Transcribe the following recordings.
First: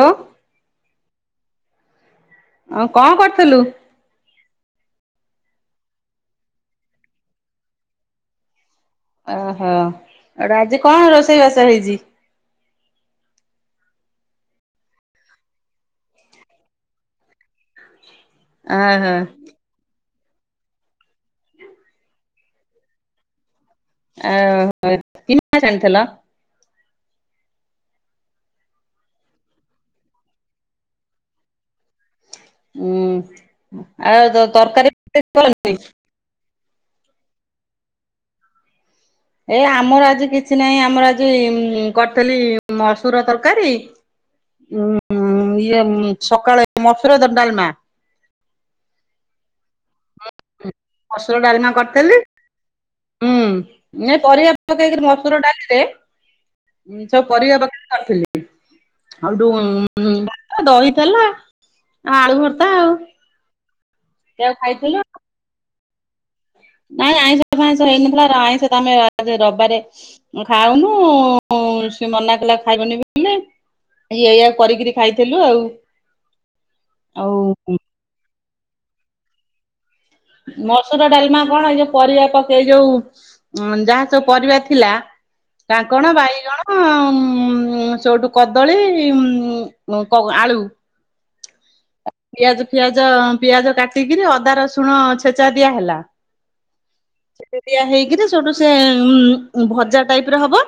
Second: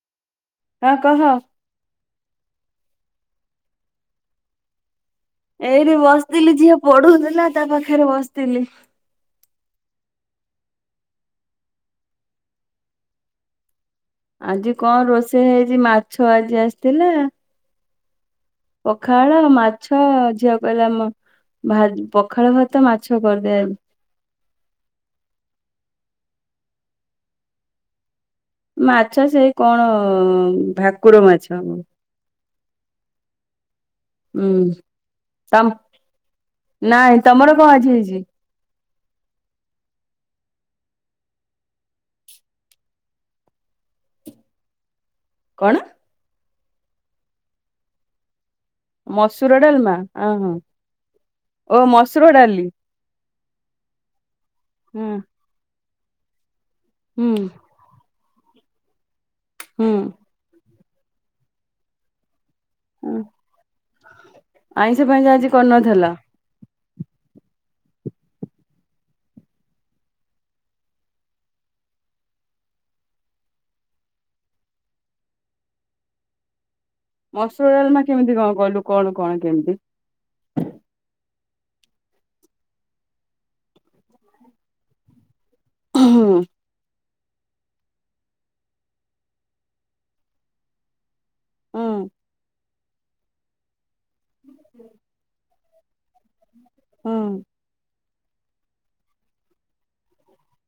ହଁ ଆ କହ। ଆଉ କଁ କରୁଥିଲୁ? ଏଇଠି ବସିଥିଲି ଝିଅ ପଢୁଥିଲା ତା ପାଖରେ ବସିଥିଲି। ଓହୋ ଆଉ ଏଟା ଆଜି କଣ ରୋଷେଇବାସ ହେଇଚି? ଆଜି କଣ ରୋଷେଇ ହେଇଚି, ମାଛ ଆଜି ଆସିଥିଲା। [unintelligible] ପଖାଳ, ମାଛ ଝିଅ କହିଲେ ମ-ଭା ପଖାଳ ଭାତାତ, ମା ଆହୋ କନ୍ ମାଛ ଆଣିଥିଲ? ମାଛ ସେଇ କଣ ଭାକୁର ମାଛ। ଉଁ ଆଉ ହୁଁ ତ-ତରକାରୀ ତମ [inaudible] ନାଇଁ ତମର କଣ ଆଜି ହେଇଚି? ଏ ଆମର ଆଜି କିଛି ନାହିଁ ଆମର ଆଜି ଇଁ-କ ଉଁ କଣ ଇଏ ସକାଳେ ମସୁର ଦ-ଡାଲମା। ମସୁର ଡାଲମା ଅହ ମସୁର ଡାଲମା ଓ କରିଥିଲି ମସ୍ ହୁଁ ନାଇ ପରିବା ପକେଇକିରି ମସୁର ଡାଲିରେ ଉଁ ସବୁ ହୁଁ ପରିବା ପକେଇକି କରିଥିଲି ଅ ହୁଁ। ଡୁନ୍ ଆ ଦହି ଦେଲା ଆଳୁ ଭର୍ତା ଉଁ ଖାଇଥିଲୁ। ଆଇଁଷି ଫାଇଁଁଷ ଆଜି କରନଥିଲା? ନାଇଁ ଆଇଁଷ ଫାଇଁଷ ହେଇନଥିଲା ଏରା ଆଇଁଷ ତମେ ଆ ରବାରେ ଖାଉନୁ ସିଏ ମନାକଲା ଖାଇବନି ବୋଲି ଇଏ ଏଇଆକୁ କରିକିରି ଖାଇଥିଲୁ ଆଉ। ଆଉ ମସୁର ଡାଲମା କେମିତି କଣ କ ମସୁର ଡାଲମା କଣ ଏଇ ଯୋଉ ପରିବା ପକେଇ-ଏଇ ଯୋଉ ଉଁ ଯାହାସବୁ ପରିବା ଥିଲା କାଙ୍କଣ, ହୁଁ ବାଇଗଣ ଉଁ ସେଉଠୁ କଦଳୀ ଉଁ କ-ଆଳୁ ହୁଁ। ପିଆଜ ଫିଆଜ ପିଆଜ କାଟିକିରି ଅଦା ରସୁଣ ଛେଚା ଦିଆ ହେଲା। ହୁଁ। ସେଠୁ ଦିଆହେଇକିରି ସେଉଠୁ ସିଏ ଭଜା ଟାଇପର ହବ।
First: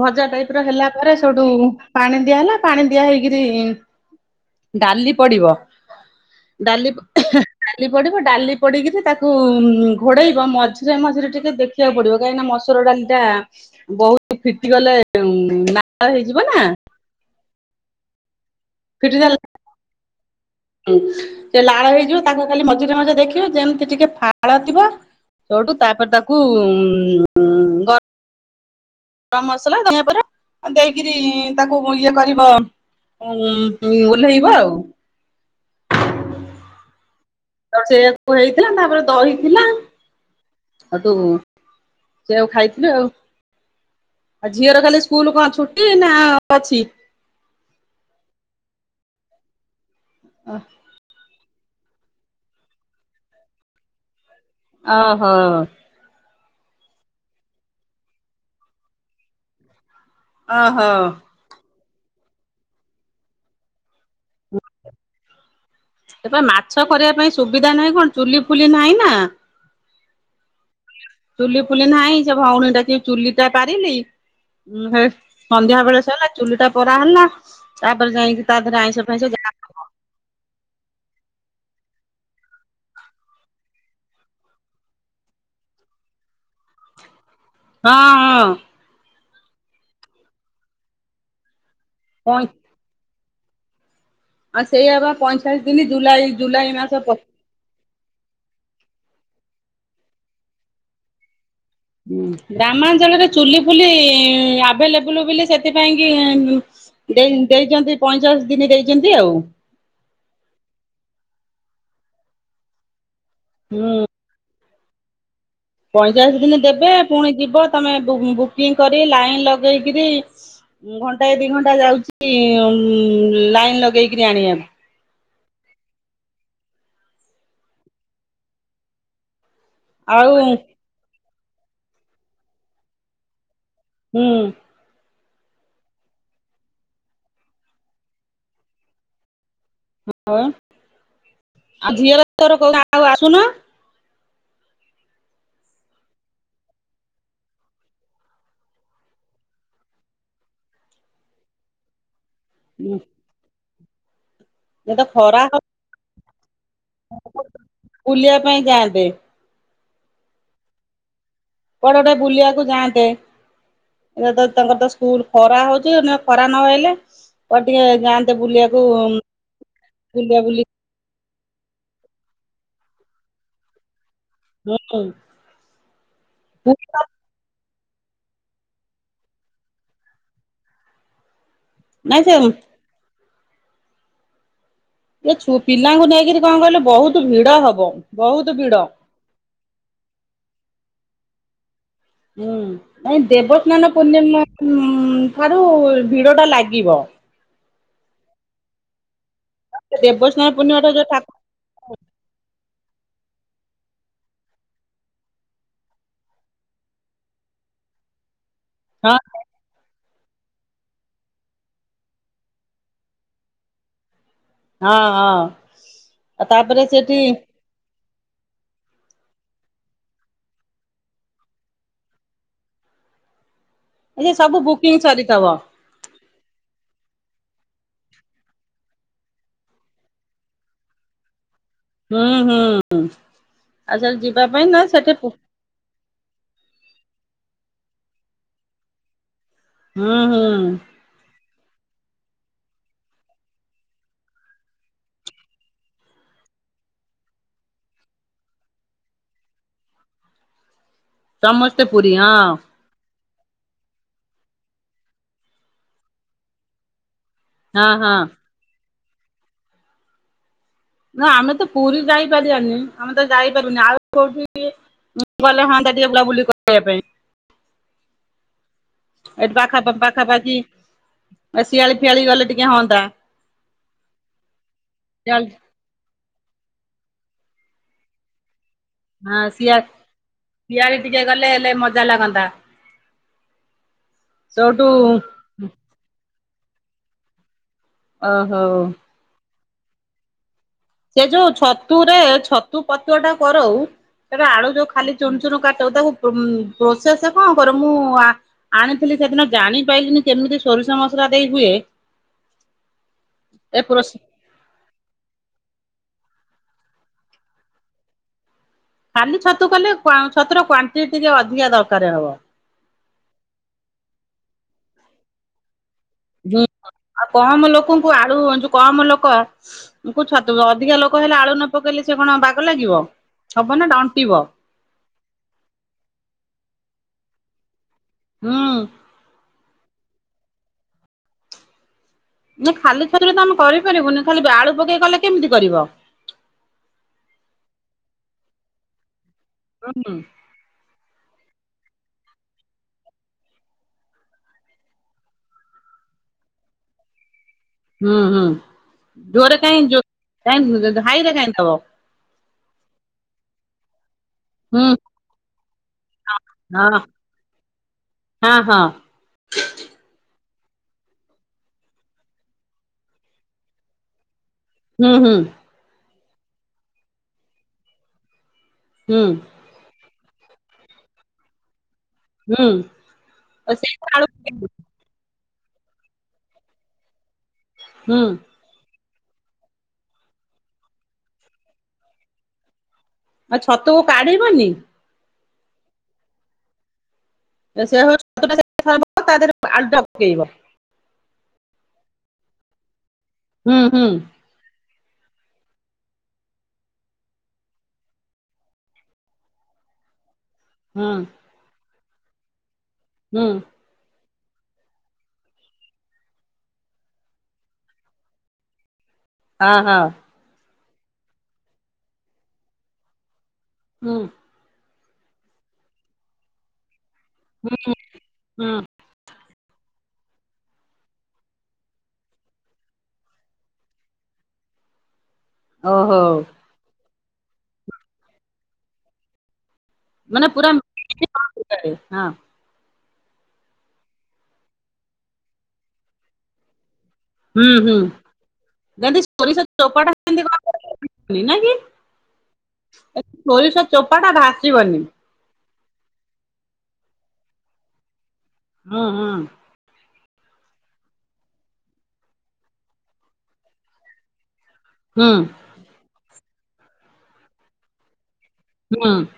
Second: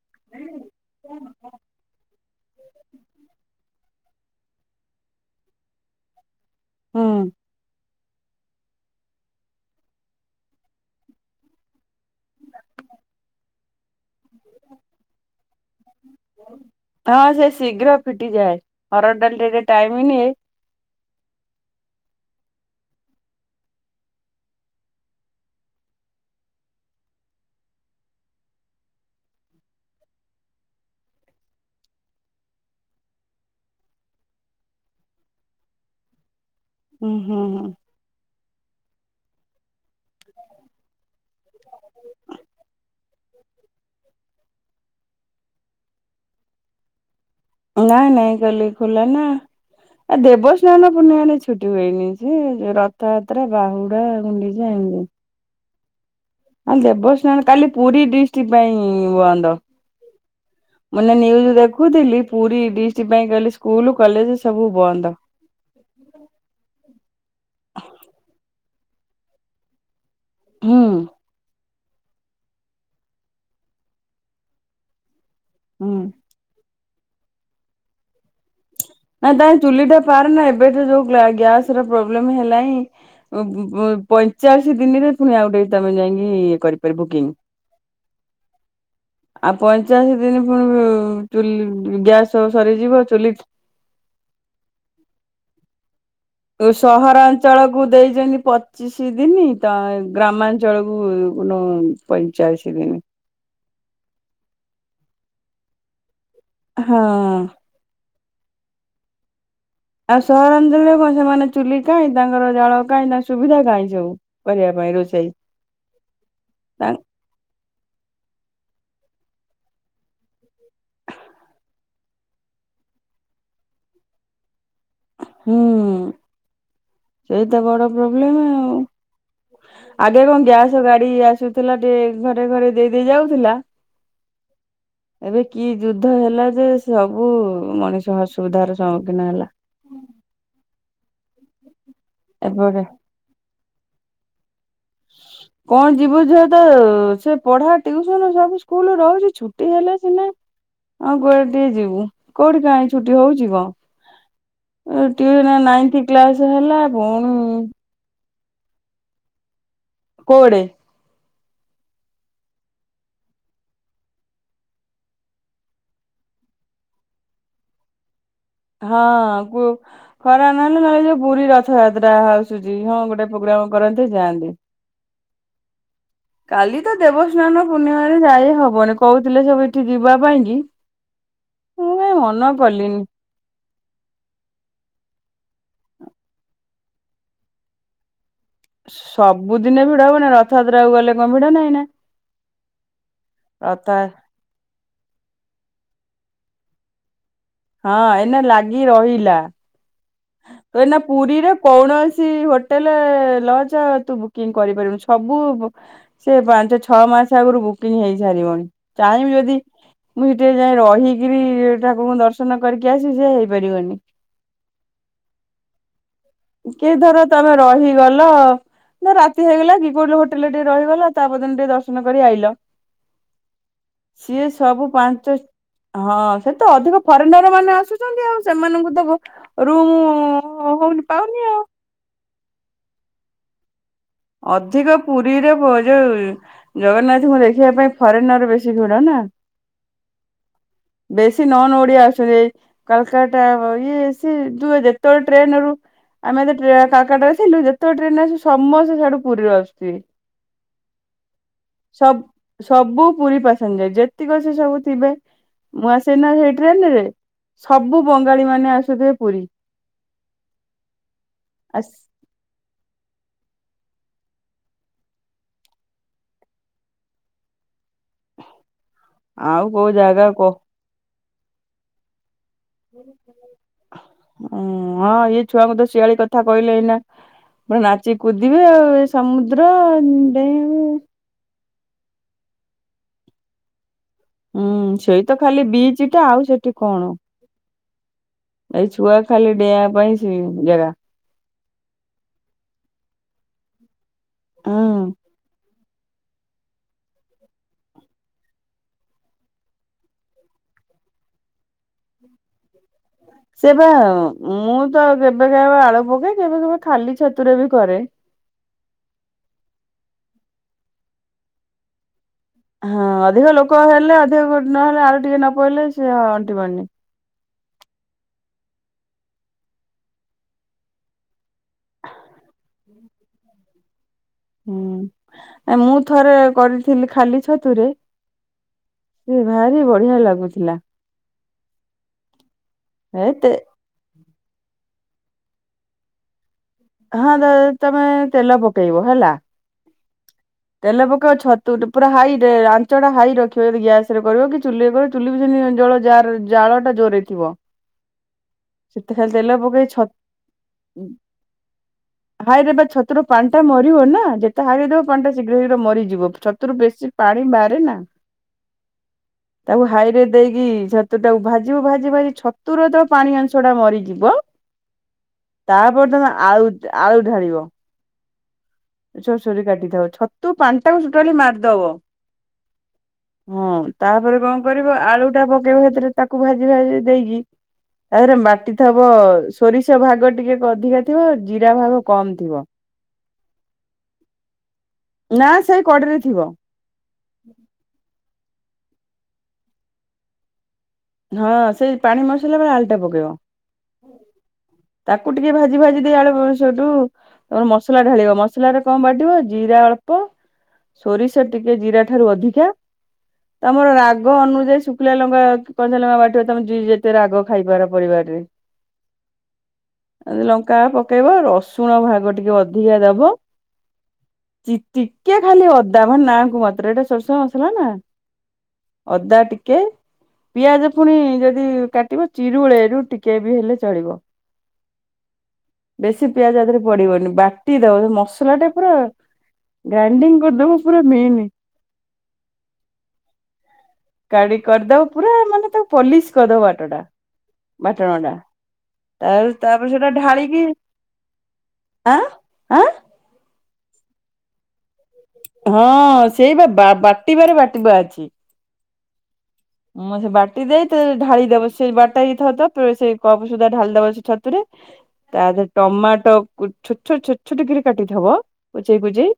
ଭଜା ଟାଇପର ହେଲା ପରେ ସେଉଠୁ ପାଣି ଦିଆହେଲା ପାଣି ଦିଆହେଇକରି ଡାଲି ପଡିବ ଡାଲି ହୁଁ ପ ଡାଲି ପଡିବ ଡାଲି ପଡିକିରି ତାକୁ ଘୋଡେଇ ମଝିରେ ମଝିରେ ଟିକେ ଦେଖିବାକୁ ପଡ୍ ଫିଟିଗଲେ ନାଳ ହେଇଯିବ ନା। ହରଡ ଡାଲିଟା ଟିକେ ଟାଇମି ନିଏ ହୁଁ ସେ ଲାଳ ହେଇଯିବ ତାକୁ ଖାଲି ମଝିରେ ମଝିରେ ଦେଖିବୁ ଯେମତି ଟିକେ ଫାଳ ଥିବ ସୋଉଠୁ ତାପରେ ତାକୁ ଗ ଗରମ ମସଲା ଧନିଆ ପତ୍ର ଦେଇକିରି ତାକୁ ଇଏ କରିବ ଉମ୍ ଓହ୍ଲେଇବ ଆଉ। ହୁଁ ହୁଁ ହୁଁ। ତାପରେ ସେଇଆକୁ ହେଇଥିଲା, ତାପରେ ଦହି ଥିଲା ଆଉ ତୁ ସେୟାକୁ ଖାଇଥିଲୁ ଆଉ। ଆଉ ଝିଅର କାଲି ସ୍କୁଲ କଣ ଛୁଟି ନା ଅଛି? ନାଇଁ ନାଇଁ କାଲି ଖୋଲା ନା। ଆ ଦେବସ୍ନାନ ପୂର୍ଣ୍ଣିମାରେ ଛୁଟି ହୁଏନି, ସେ ରଥଯାତ୍ରା, ବାହୁଡା, ଗୁଣ୍ଡି ଓହୋ। ହଁ ଦେବସ୍ନାନ କାଲି ପୁରୀ ଡିଷ୍ଟ୍ରିକ୍ଟ ପାଇଁ ବନ୍ଦ। ଓହୋ ମୁଁ ଏଇନା ନ୍ୟୁଜ୍ ଦେଖୁଥିଲି, ପୁରୀ ଡିଷ୍ଟ୍ ପାଇଁ କାଲି ସ୍କୁଲୁ କଲେଜେ ସବୁ ବନ୍ଦ। ସେପା ମାଛ କରିବା ପାଇଁ ସୁବିଧା ନାହିଁ, କଣ ଚୁଲି ଫୁଲି ନାହିଁ ନା ହୁଁ ଚୁଲି ଫୁଲି ନାହିଁ ସେ ଭଉଣୀକି ଡାକିକି ଚୁଲିଟା ପାରିଲି, ଉଁ ହେ ସନ୍ଧ୍ୟା ହୁଁ। ବେଳେ ସଇଲା, ଚୁଲି ଟା ପରା ହେଲା, ତାପରେ ଯାଇଁକି ତା ଦେହରେ ଆଇଁଷ ଫାଇଁଷ ନାଇଁ ଯାହା ତାଏ ଚୁଲିଟା ପାରେନା ଏବ ଏବେ ତ ଯୋଉ ଗ୍ଲା ଗ୍ୟାସର ପ୍ରୋବ୍ଲେମ ହେଲାଇଁ, ବୁ-ବୁ ପଇଁଚାଳିଶ ଦିନିରେ ପୁଣି ଆଉ ଗୋଟେ ତମେ ଯାଇଁକି ହଁ-ହଁ। ଆଉ ପଇଁଚାଳିଶୀ ଦିନି ପୁ-ପୁଣି ଚୁଲି ଗ୍ୟାସ ପଇଁ ସବୁ ସରିଯିବ, ଚୁଲି ଆଉ ସେୟା ବା ପଇଁଚାଳିଶ ଦିନି ସହରାଞ୍ଚଳକୁ ଦେଇଚନ୍ତି ପଚିଶ ଦିନି, ତ ଗ୍ରାମାଞ୍ଚଳକୁ ଉଁ ପଇଁଚାଳିଶ ଦିନ ଗ୍ରାମାଞ୍ଚଳରେ ଚୁଲି ଫୁଲି ଆଭେଲେବୁଲ ବିଲି, ସେଥିପାଇଁକି ଉଁ ହଁ ଦେଇ ଦେଇଚନ୍ତି ପଇଁଚାଳିଶ ଦିନି ଦେଇଚନ୍ତି ଆଉ। ଆଉ ସହରାଞ୍ଚଳରେ କଣ ସେମାନେ ଚୁଲି କାହିଁ ତାଙ୍କର, ଜାଳ କାହିଁ, ତା ସୁବିଧା କାହିଁ, ହୁଁ ସବୁ କରିବା ପାଇଁ ରୋଷେଇ। ପଇଁଚାଳିଶ ଦିନି ଦେବେ, ପୁଣି ଯିବ ତମେ ବୁ-ବୁକିଂ କରି ଲାଇନ ଲଗେଇକିରି ଘଣ୍ଟାଏ, ଦି ଘଣ୍ଟା ଯାଉଚି ଉମ୍ ଲାଇନ ଲଗେଇକିରି ଆଣିଆକୁ। ହୁଁ। ସେଇତ ବଡ ପ୍ରୋବ୍ଲେମ ଆଉ। ଆଗେ ଆଉ କଣ ଗ୍ୟାସ ଗାଡି ଆସୁଥିଲା, ଟିକେ ଘରେ ଘରେ ଦେଇ ଦେଇ ଯାଉଥିଲା ହୁଁ। ଏବେ କି ଯୁଦ୍ଧ ହେଲା ଯେ, ସବୁ ମଣିଷ ଅସୁବିଧାର ସମ୍ମୁଖୀନ ହେଲା। ହଁ ବା। ଆଉ ଝିଅର ତୋର ଏପଟେ କୋଉଦିନ ଆଉ ଆସୁନ? କଣ ଯିବୁ, ଝିଅ ତ ସେ ପଢା ଟିଉସନ ସବୁ ସ୍କୁଲ ରହୁଛି, ଛୁଟି ହେଲେ ସିନା ହଁ କୁଆଡ଼େ ଟିକେ ଯିବୁ। କୋଉଠି କାହିଁ ଛୁଟି ହଉଛିି ଙ୍କ? ଏ ଏଇ ତ ଟିକେ ଖରା ନ ନାଇଁଥି କ୍ଲାସ ହେଲା, ପୁଣି [unintelligible] ପାଇଁ ଯାଆନ୍ତେ। କୁଅଡେ? କୁଆଡ଼େ ଗୋଟେ ବୁଲିବାକୁ ଯାଆନ୍ତେ। ଇଏ ତ ତାଙ୍କର ତ ସ୍କୁଲ ଖରା ହଉଛି ଆଉ ଖରା ନହେଲେ, କୁଆଡେ ଟିକେ ଯାଆ ହଁ। କୁ ବୁଲା ଖରା ବୁଲି ନହେଲେ ନହେଲେ ଯୋଉ ପୁରୀ ରଥଯାତ୍ରା ହଉ ଆସୁଚି, ହଁ ଗୋଟେ ପୋଗ୍ରାମ କରନ୍ତେ ଯାଆନ୍ତେ। କାଲି ତ ଦେବସ୍ନାନ ପୂର୍ଣ୍ଣିମାରେ ଯାଇ ହବନି। କହୁଥିଲେ ସବୁ ଏଠି ଯିବା ପାଇଁକି ମୁଁ କାଇଁ ନାଇଁ ସେ ମନ କଲିନି। ଏ ଛୁ ପିଲାଙ୍କୁ ନେଇକରିକି କଣ କହିଲୁ, ବହୁତ ଭିଡ ହବ। ବହୁତ ଭିଡ ସବୁଦିନେ ଭିଡା ହବନି ରଥଯାତ୍ରା କୁ ଗଲେ କଣ ଭିଡା ନାହିଁ ନା। ହୁଁ ନାଇଁ ଦେବସ୍ନାନ ରଥ ପୂର୍ଣ୍ଣିମା ଠାରୁ ଭିଡ ଟା ଲାଗ କି ବ। ହଁ ଏନ ଲାଗି ରହିଲା। ଦେବସ୍ନାନ ପୂର୍ଣ୍ଣିମା ଟା ଏଇନେ ଯୋଉ ଠାକୁର ପୁରୀରେ କୌଣସି ହୋଟେଲ୍ ହୋଟେଲ ଲଜ ତୁ ବୁକିଙ୍ଗୀ କରିପାରିବୁନୁ ସବୁ ସେ ପାଞ୍ଚ ଛଅ ମାସ ଆଗରୁ ବୁ ବୁକିଙ୍ଗୀ ହେଇ ସାରିବନ ହଁ ଚାହିଁବି ଯଦି। ମୁଁ ସେଠି ଯାଇଏ ରହିକିରି ଠାକୁରଙ୍କୁ ଦର୍ଶନ କରିକି ଆସି ସେ ହେଇପାରିବନି। ହଁ-ହଁ। କି ଧର ତମେ ରହିଗଲ ନା ରାତି ହେଇଗଲା କି କୋଲ ହୋଟେଲରେ ଟିକେ ରହିଗଲ ତାପଦିନ ଟିକେ ଦର୍ଶନ କରି ଆଇଲ। [unintelligible] ଏ ସିଏ ସବୁ ବୁକିଂ ପାଞ୍ଚ ସରିଥବ ହଁ ସେ ତ ଅଧିକ। ଫରେନର ମାନେ ଆସୁଛନ୍ତି ଆଉ ସେମାନଙ୍କୁ ତ ରୁମ ହଉନି ପାଉନି ଆଉ। ହୁଁ ହୁଁ। ଆଉ ସେଠି ଯିବା ପାଇଁ ନା ଅଧିକ ସେଠି ହୁଁ ପୁରୀରେ ବଜ ହଉଛି ଜଗନ୍ନାଥଙ୍କୁ ଦେଖିବା ପାଇଁ ଫରେନର ର ବେଶୀ ଭିଡ଼ ନା। ହୁଁ ହୁଁ। ବେଶୀ ନନ୍ ଓଡିଆ ଅସଛନ୍ତି ଏଇ କାଲକାଟା ଇଏ ସିଏ ଯେତେବେଳେ ଟ୍ରେନ ରରୁ ଆମେ ଏ ତ କାଲକାଟ ଥିଲୁ ଯେତେବେଳେ ଟ୍ରେନ ଆସୁ ସମସ୍ତେ ସେଆଠୁ ପୁରୀରୁ ଆସୁଥିବେ। ସମସ୍ତେ ପୁରୀ ସବ୍ ହଁ। ସବୁ ପୁରୀ ପାସେଞ୍ଜର ଯେତିକି ସେ ସବୁ ଥିବେ ମୁଁ ଆସେନା ସେଇ ଟ୍ରେନ ରେ। ହଁ ସବୁ ହଁ ବଙ୍ଗାଳୀମାନୋନ ଆସୁଥେ ପୁରୀ। ନା ଆମେ ତ ଆସ୍ ପୁରୀ ଯାଇପାରାଵାନି ଆମେ ତ। ଯାଇପାରୁନି ଆଉ କୋଉଠି ଗଲେ ହନ୍ତା ଟିକେ ବୁଲା ବୁଲି କରିବା ପାଇଁ। ଏଠ ଆଉ ପାଖା କୋଉ ପାଖା ଜାଗା କହ ପାଖି ଶିଆଳି ଫିଆଳି ଗଲେ। ଟିକେ ହଅନ୍ତା। ଉଁ ହଁ ଏଇ ଶିଆଳି ଛୁଆଙ୍କୁ ଶିଆଳି କଥା କହିଲେ ଏଇନା ପୁଣି ନାଚି କୁଦି ଇଏ ହଁ ସମୁଦ୍ର ଶିଆ ଦେଇ ଶିଆଳି ଟିକେ ଗଲେ ହେଲେ ମଜା ଲାଗନ୍ତା ହୁଁ ସେଇଠୁ ସେଇ ତ ଖାଲି ବିଚ ଟା ଆଉ ସେଠି କଣ। ଓ ହୋ। ଡେଇଁଵା ପାଇଁ ସେ ଜାଗା ସେ ଯୋଉ ଛତୁରେ ଛତୁ ପତୁଆ ଟା କରଉ ସେଟା ଆଳୁ ହୁଁ ଯୋଉ ଖାଲି ଚୁନ ଚୁନ କାଟି ତାକୁ ପ୍ରୋସେସ କଣ କର ମୁଁ ଆଣିଥିଲି ସେଦିନ ଜାଣିପାରିଲି କେମିତି ସୋ ସୋରିଷ ମସଲା ଦେଇ ହୁଏ। ସେ ବା ପ୍ରୋ ମୁଁ ତ କେବେ କେ ଆଳୁ। କେ କେବେ କେବେ ଖାଲି ଛତୁରେ ବି କରେ। ଖାଲି ଛତୁ କଲେ ଛତୁର କ୍ଵାଣ୍ଟିଟି ଅଧିକା ଦରକାର ହବ। ହଁ ଅଧିକ ଲୋକ ହେଲେ ଅଧିକୋ ନହେଲେ ଆଳ ଟିକେ ନ ପେଇଲେ ସିଏ ହୁଁ ଅଣ୍ଟିବନି। ଆଉ କମ ଲୋକଙ୍କୁ ଆଳୁ ଯୋଉ କମ ଲୋକଙ୍କୁ ଛତୁ ଅଧିକା ଲୋକ ହେଲେ ଆଳୁ ନ ପକେଇଲେ ସେ କଣ ବାଗ ଲାଗିବ ହବନା ହୁଁ ମୁଁ ଥରେ କରିଥିଲି ଖାଲି ଛତୁରେ ହୁଁ। ସେ ଭାରି ବଢିଆ ଲାଗୁଥିଲା। ନା ଖାଲି ଏ ଛତୁରେ ତ ତେ ଆମେ କରିପାରିବୁନି ଖାଲି ଆଳୁ ପକେଇ ଗଲେ କେମିତି କରିବ। ହଁ ତମେ ତେଲ ପକେଇବ ହେଲା ହୁଁ ତେଲ ପକେଇବ ଛତ ପୁରା ହାଇରେ ଆଞ୍ଚ ଟା ହାଇ ରଖିବ ଯଦି ଗ୍ୟାସ ରେ କରିବ କି ଚୁଲିରେ କରିବ ଚୁଲି ବି ସେମତି ଜଳ ଯା ଜାଳଟା ଜୋରେଇଥିବ। ହୁଁ ହୁଁ ଜୋର କାଇଁ ଜୋ ହଇରେ କାହିଁ ଦବ। ହାଇଏରେ ବା ଛତ୍ରୁ ପାନ୍ଟା ମରୁ ହ ନା। ଯେତେ ହୁଁ ହାରିଦବ ପାଣି ଟା ଶୀଘ୍ର ଶୀଘ୍ର ମରିଯିବ ଛତରୁ ହଁ ବେଶୀ ପାଣି ବାହାରେ ନା। ହଁ ହଁ। ତାକୁ ହାଇରେ ଦେଇକି ଛତୁ ଟାକୁ ଭାଜିବୁ ଭାଜି ଭାଜି ଛତୁର ତ ପାଣି ଅଂଶ ଟା ମରିଯିବ ହୁଁ ହୁଁ ତାପରେ ତମେ ଆଳୁ ଆଳୁ ଢାଳିବ ହୁଁ ସୋରସୋରରେ କାଟିଦବ ଛତୁ ପାଣି ଟାକୁ ଟୋଟାଲି ମାରିଦବ ହୁଁ ହଁ ଆଉ ସେଇ ଆଳୁ ତାପରେ କଣ କରିବ ଆଳୁ ପକେଇବା ଭରେ ତାକୁ ଭାଜି ଭାଜି ଦେଇକି ହୁଁ ତାରେ ମାଟି ସୋରିଷ ଭାଗ ଟିକେ ଅଧିକା ଥିବ ଜିରା ଭାଗ କମ ଥିବ ଆଉ ଛତୁକୁ କାଢ଼ିବନି? ନା ସେଇ କଢେଇରେ ଥିବ। ସେ ସିଏ [unintelligible] ତା ଦେହରେ ଆଳୁ ଟା ପକେଇବ ହଁ ସେଇ ପାଣି ମସଲା ବେଳେ ଆଲଟା ପକେଇବ ହୁଁ ହୁଁ। ତାକୁ ଟିକେ ଭାଜି ଭାଜି ଦେଇ ଆଳୁ ସେଇଠୁ ତମର ମସଲା ଢାଳିବ ମସଲାଟରେ କଣ ବାଟିବ ଜିରା ଅଳ୍ପ ହୁଁ ସୋରିଷ ଟିକେ ଜିରା ଠାରୁ ଅଧିକା ହୁଁ। ତମର ରାଗ ରଗ ଅନୁଯାୟୀ ଶୁଖିଲା ଲଙ୍କା କହ ମା ବାଠ ତମେ ଯ ଯେତେ ରାଗ ଖାଇବାର ପରିବାରରେ ହଁ ହଁ। କାହା ପକେଇବ ରସୁଣ ଭାଗ ଟିକେ ଅଧିକା ଦବ ହୁଁ। ଚି ଟିକେ ଖାଲି ଅଦା ମାନେ ନାଁ କ ମାତ୍ର ଏଇଟା ସୋରଷ ମସଲା ହୁଁ ନା ହୁଁ ଅଦା ଟିକେ କେ ପିଆଜ ପୁଣି ଯଦି କାଟିବ ଚିରୁଳେଇରୁ ଟିକେ ବି ହେଲେ ଚଳିବ। ଓହୋ ବେଶୀ ପିଆଜ ଏଥିରେ ପଡିବନି ବାଟି ଦବ ମସଲା ଟା ପୁରା ଗ୍ରାଇଡିଙ୍ଗ ମାନେ କରିଦବ ପୁରା ମେନ ହଁ କାଡି କରିଦବ ପୁରା ମାନେ ତାକୁ ପଲିସ କରିଦବ ବାଟଟା ବାଟଣୋଟା ଗାଧି ସୋରିଷ ଚୋପାଟା କେଣ୍ଟି କଣ [unintelligible] ନା କି? ଆଁ ଆଁ ସୋରିଷ ଚୋପାଟା ଭାଜିବନି ହଁ ସେଇ ବା ବା ବାଟିବାରେ ବାଟିବା ଅଛି ହୁଁ ହୁଁ। ହଁ ସେ ବାଟି ଦେଇେ ଢାଳିଦବ ସେ ବାଟା ହେଇ ଥ ତ ସେ କପ ସୁଦ୍ଧା ଢାଳିଦବ ସେ ଛତୁରେ ହୁଁ ତାରେ ଟମାଟୋ ଛୋଟ ଛୋଟ ଛୋଟ ଛୋଟ କିରି କାଟିଥବ କୁଚେଇ ହୁଁ କୁଚେଇ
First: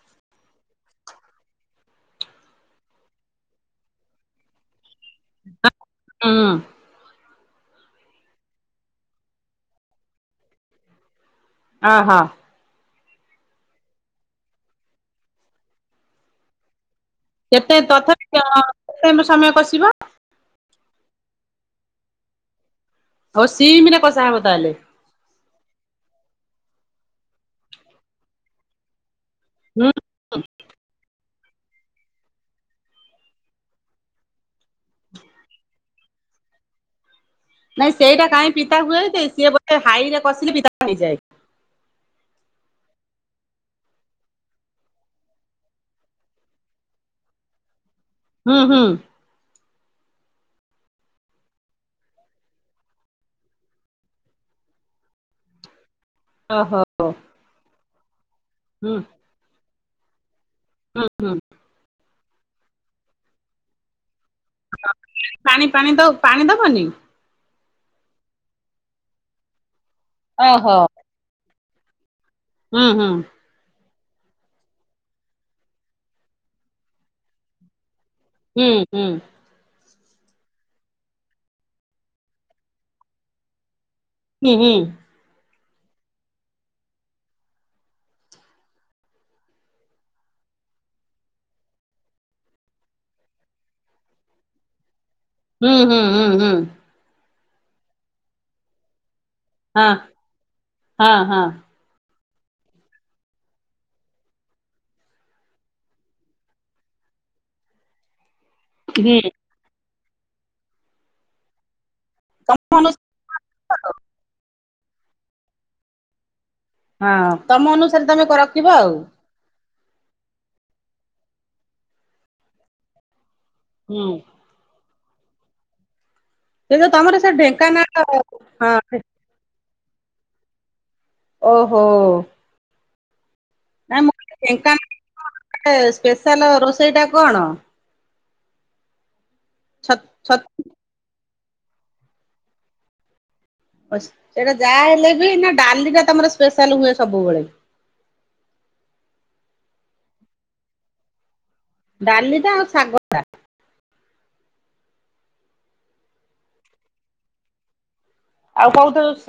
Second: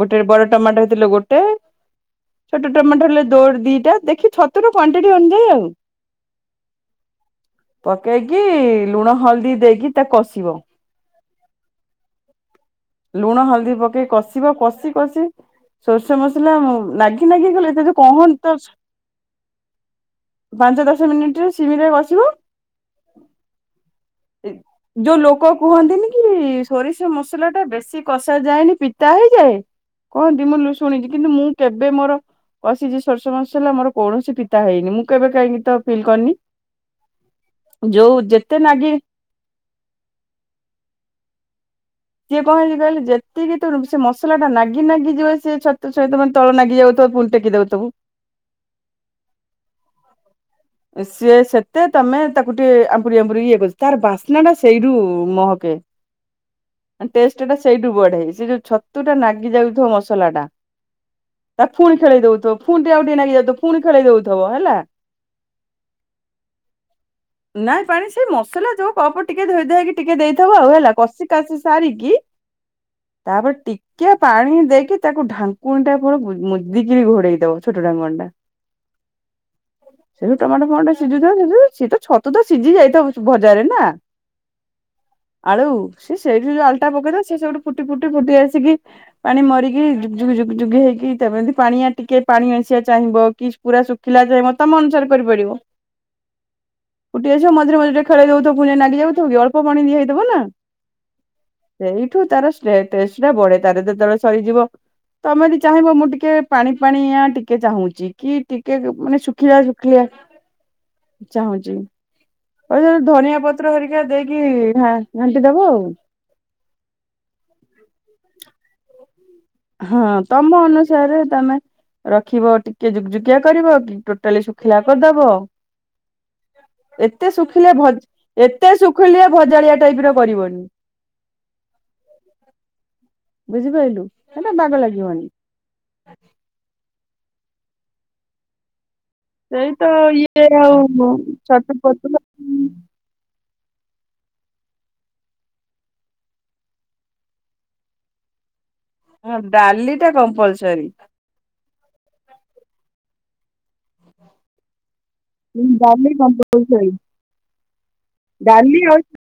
ଗୋଟେ ବଡ ଟମାଟୋ ହେଇଥିଲ ଗୋଟେ ଛୋଟ ଟମାଟୋ ହେଲେ ଦୋର ଦିଟା ଦେଖି ଛତୁର କ୍ଵଣ୍ଟିଟି ଅନୁଯାଇ ଆଉ ହୁଁ ପକେଇକି ଲୁଣ ହଳଦୀ ଦେଇକି ତା କଷିବ ଆହୋ। ଲୁଣ ହଳଦୀ ପକେଇ କଷିବ କଷି କଷି ସୋର୍ଷ ମସଲା ଲାଗି ନାଗି ନାଗି କେତେ ଗଲେ ତଥାପି କହନନ୍ତି ତ ଅ, କେତେ ସମୟ କଷିବ ପାଞ୍ଚ ଦଶ ମିନିଟରେ ସିମିରେ ବସିବ ଆଉ ସିମ୍ ରେ କଷା ହବ ତାହେଲେ ଯୋଉ ଲୋକ କୁହନ୍ତିନି କି ଥୋରି ସେ ମସଲା ଟା ବେଶୀ କଷ ଯାଏନି ପିତା ହେଇଯାଏ ହୁଁ କହନ୍ତି ମୁଁ ଶୁଣିଛି କିନ୍ତୁ ମୁଁ କେବେ ମୋର କସିଚି ସୋର୍ଷ ମସ ହେଲା ମୋର କୌଣସି ପିତା ହେଇନି ମୁଁ କେବେ କାହିଁକି ତ ଫିଲ୍ କରିନି। ହ ନାଇଁ ଯୋଉ ସେଇଟା କାହିଁ ଯେତେ ପିତା ନାଗି ହୁଏ। ସିଏ ବୋ ହାଇରେ କଷିଲେ ପିତା ହେଇଯାଏ। ସିଏ କଣ ହେଇଛି କହିଲେ ଯେତିକି ତୁଣ ସେ ମସଲା ଟା ନାଗି ନାଗିଯିବ ସ ଛତ ସତ ମାନେ ତଳ ନାଗି ଯାଉଥିବ ବୁ ଫୁଣି ଟେକି ଦୋଉଥିବୁ। ହୁଁ ହୁଁ। ସିଏ ସେତେ ତମେ ତାକୁ ଟିକେ ଆମ୍ପୁରି ଆମ୍ପୁରି ଇଏ କରିଚ ତାର ବାସ୍ନା ଟା ସେଇରୁ-ଉ-ଉ ମହକେ। ହ ଓହୋ ଟେଷ୍ଟ ଟା ସେଇଠୁ ବଢେ ସେ ଯୋଉ ହୁଁ ଛତୁ ଟା ନାଗି ଯାଉଥିବ ମସଲା ଟା। ହୁଁ ତା ପୁଣି ଖେଳେଇ ଦଉଥିବ ପୁଣି ଟିକେ ଆଉ ଟିକେ ନାଗି ଯାଉଥିବ ପୁଣି ଖେଳେଇ ଦଉ ପାଣି ପାଣି ଦ, ପାଣି ଦବନି? ନାଇଁ ପାଣି ସେଇ ମସଲା ଯୋଉ କପ ଟିକେ ଧୋଇ ଧାଇକି ଟିକେ ଦେଇଥିବ ଆଉ ଓହୋ ହେଲା କଷି କାଷି ସାରିକି ହୁଁ ହୁଁ। କିଆ ପାଣି ଦେଇକି ତାକୁ ଢାଙ୍କୁଣୀ ଟା ପର ମୁ ମୁଦିକିରି ଘୋଡେଇ ଦବ ଛୋଟ ଢାଙ୍କୁଣି ଟା। ହୁଁ ହୁଁ। ସେଠୁ ଟମାଟୋ ଫମାଟ ସିଝୁଥ ତ ସିଏ ଛତୁ ତ ସିଝି ଯାଇଥିବ ଭଜାରେ ନା ହୁଁ ହୁଁ। ଆଳୁ ସେ ସେଇଠି ଯୋଉ ଆଳୁ ଟା ପକେଇ ଦେବ ସେ ସେଉଠୁ ଫୁଟି ଫୁଟି ଫୁଟି ଆସିକି ପାଣି ମରିକି ଯୁଗୁ ଯୁଗୁ ଯୁଗୁ ଯୁଗୁ ହେଇ କି ତେମେ ଯଦି ପାଣିଆ ଟିକେ ପାଣିଆଂଶିଆ ଚାହିଁବ କି ପୁରା ଶୁଖିଲା ଚାହିଁବ ତମ ଅନୁସାରେ ହୁଁ ହୁଁ ହୁଁ ହୁଁ। ହେ ସେ ମଝିରେ ମଝିରେ ଟିକେ ଖେଳେଇ ଦଉଥିବ ଫୁଣି ଯାଇ ନାଗି ଯାଉଥିବ କି ଅଳ୍ପ ହଁ ପାଣି ଦିଆ ହେଇଥିବ ନା। ହଁ ହଁ। ସେଠୁ ତାର ଷ୍ଟେଟ୍ ଟେଷ୍ଟ ବଢେ ତାର ଯେତେବେଳେ ସରିଯିବ ତମେ ଯଦି ଚାହିଁବ ମୁଁ ଟିକେ ପାଣି ପାାଣିଆଁ ଟିକେ ଚାହୁଁଛି କି ଟିକେ ଏ-ଏ-ଏ ମାନେ ହୁଁ ଶୁଖିଲିଆ ଶୁଖିଲିଆ ଚାହୁଁଛି। ତମ ଅନ [unintelligible] ଧନିଆ ପତ୍ର ହେରିକା ଦେଇକି ଘା ଘାଣ୍ଟି ଦବ। ହଁ ତମ ଅନୁସାରେ ତମେ କ ରଖିବ ଆଉ। ହଁ ତମ ଅନୁସାରେ ତମେ ରଖିବ ଟିକେ ଯୁକ୍ ଯୁକ୍ କିଆ କରିବ କି ହୁଁ ଟୋଟାଲି ଶୁଖିଲା କରିଦବ। କିନ୍ତୁ ତମର ଏତେ ସେ ଶୁଖିଲିଆ ଢେଙ୍କାନାଳ ଭଜା, ହଁ ଏତେ ଶୁଖିଲିଆ ଭଜାଳିଆ ଟାଇପ ର କରିବନି। ଓହୋ ନାଇଁ ବୁଝିପାରିଲୁ? ମୁଁ ସେଟା ବାଗ ଲାଗିବନି। ଢେଙ୍କାନାଳ [inaudible] ସ୍ପେଶାଲ ରୋଷେଇ ଟା କଣ? ସେଇ ତ ଛ ଇଏ ଛତୁ ଆଉ ଛତୁ [unintelligible] ସେଟା ଯାହା ହେଲେ ବି ନା ଡାଲି ଟା ତମର ସ୍ପେଶାଲ ହୁଏ ସବୁବେଳେ। [inaudible] ହଁ ଡାଲି ଟା କମ୍ପଲସରି। ଡାଲି ଟା ଆଉ ଶାଗ ଟା। ହୁଁ ଡାଲି କମ୍ପଲସରି। ଆଉ କୋଉ [unintelligible]